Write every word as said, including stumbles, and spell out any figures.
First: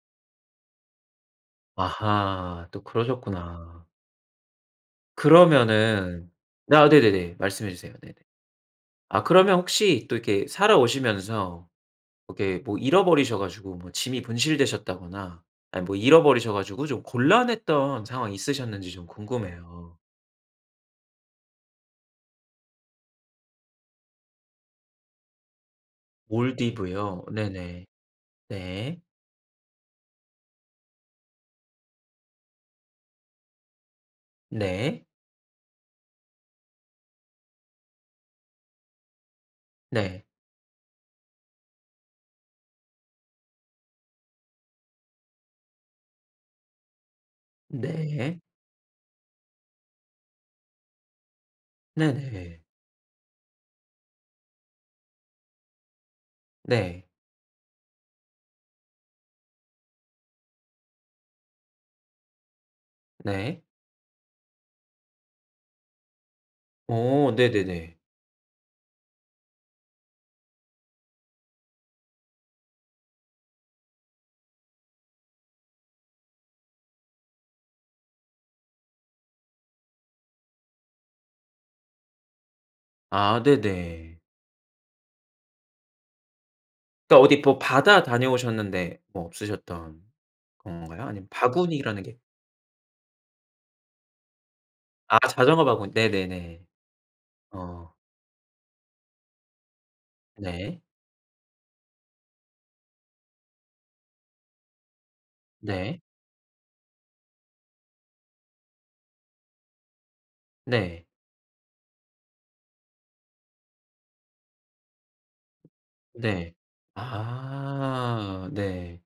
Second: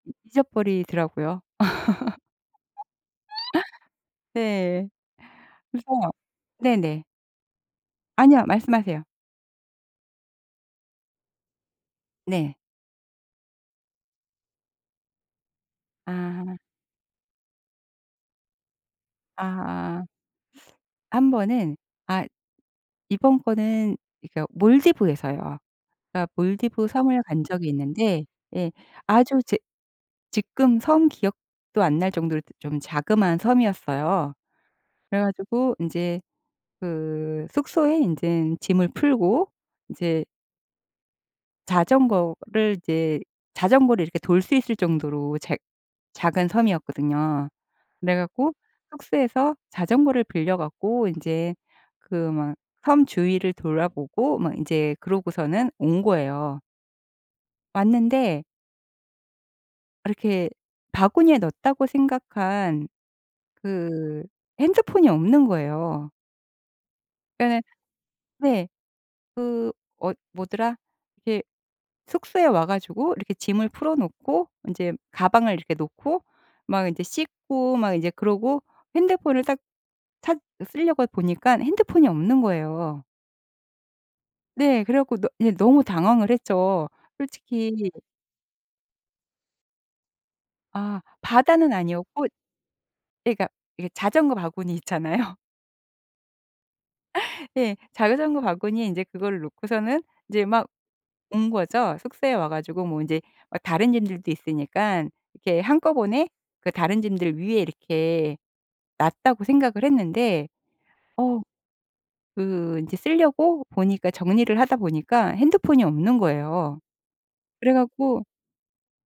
잊어버리더라고요. 아하 또 그러셨구나. 네 그래서 그러면은 아 네네. 네네네 말씀해 주세요. 네네 아니요 말씀하세요. 아 그러면 혹시 또 이렇게 살아오시면서 네. 이렇게 뭐 잃어버리셔 가지고 뭐 짐이 분실되셨다거나 아 뭐 잃어버리셔 아. 가지고 좀 곤란했던 상황이 있으셨는지 좀 궁금해요. 아. 한 번은 아 이번 거는 그러니까 몰디브에서요. 그러니까 몰디브 섬을 몰디브요? 간 적이 네네 있는데 예 네. 아주 제 지금 섬 기억도 안 날 정도로 그 좀 자그마한 섬이었어요. 네. 그래 가지고 인제 그 숙소에 인제 짐을 풀고 네. 인제 자전거를 인제 자전거를 이렇게 돌 수 있을 정도로 작 작은 섬이었거든요. 그래 네. 갖고 숙소에서 자전거를 빌려 갖고 인제 그 막 네네. 섬 주위를 돌아보고 막 인제 그러고서는 온 거예요. 네. 왔는데 이렇게 '바구니에 넣었다.' 고 생각한 네. 그 핸드폰이 없는 거예요. 어 그러니까 네네네. 네 그 어 뭐더라? 이렇게 숙소에 와 가지고 이렇게 짐을 풀어놓고 인제 가방을 이렇게 놓고 막 인제 씻고 막 인제 그러고 핸드폰을 딱 찾 쓸려고 보니까 핸드폰이 없는 거예요. 아 네네. 네 그래 갖고 너무 그냥 당황을 했죠. 그러니까 어디 뭐 솔직히 바다 다녀오셨는데 뭐 없으셨던 아 건가요? 아니면 바다는 바구니라는 게 아니었고 예 그러니까 이게 자전거 바구니 아 있잖아요. 자전거 바구니 네네네 네 어. 자전거 바구니에 인제 그거를 놓고서는 인제 막 네. 온 거죠. 숙소에 와 가지고 뭐 인제 어 다른 짐들도 있으니까 '이렇게 네. 한꺼번에 그 다른 짐들 위에 이렇게 놨다.'고 생각을 했는데 네. 어 그 인제 쓸려고 보니까 정리를 하다 보니까 핸드폰이 없는 네 거예요. 그래 갖고 아 네.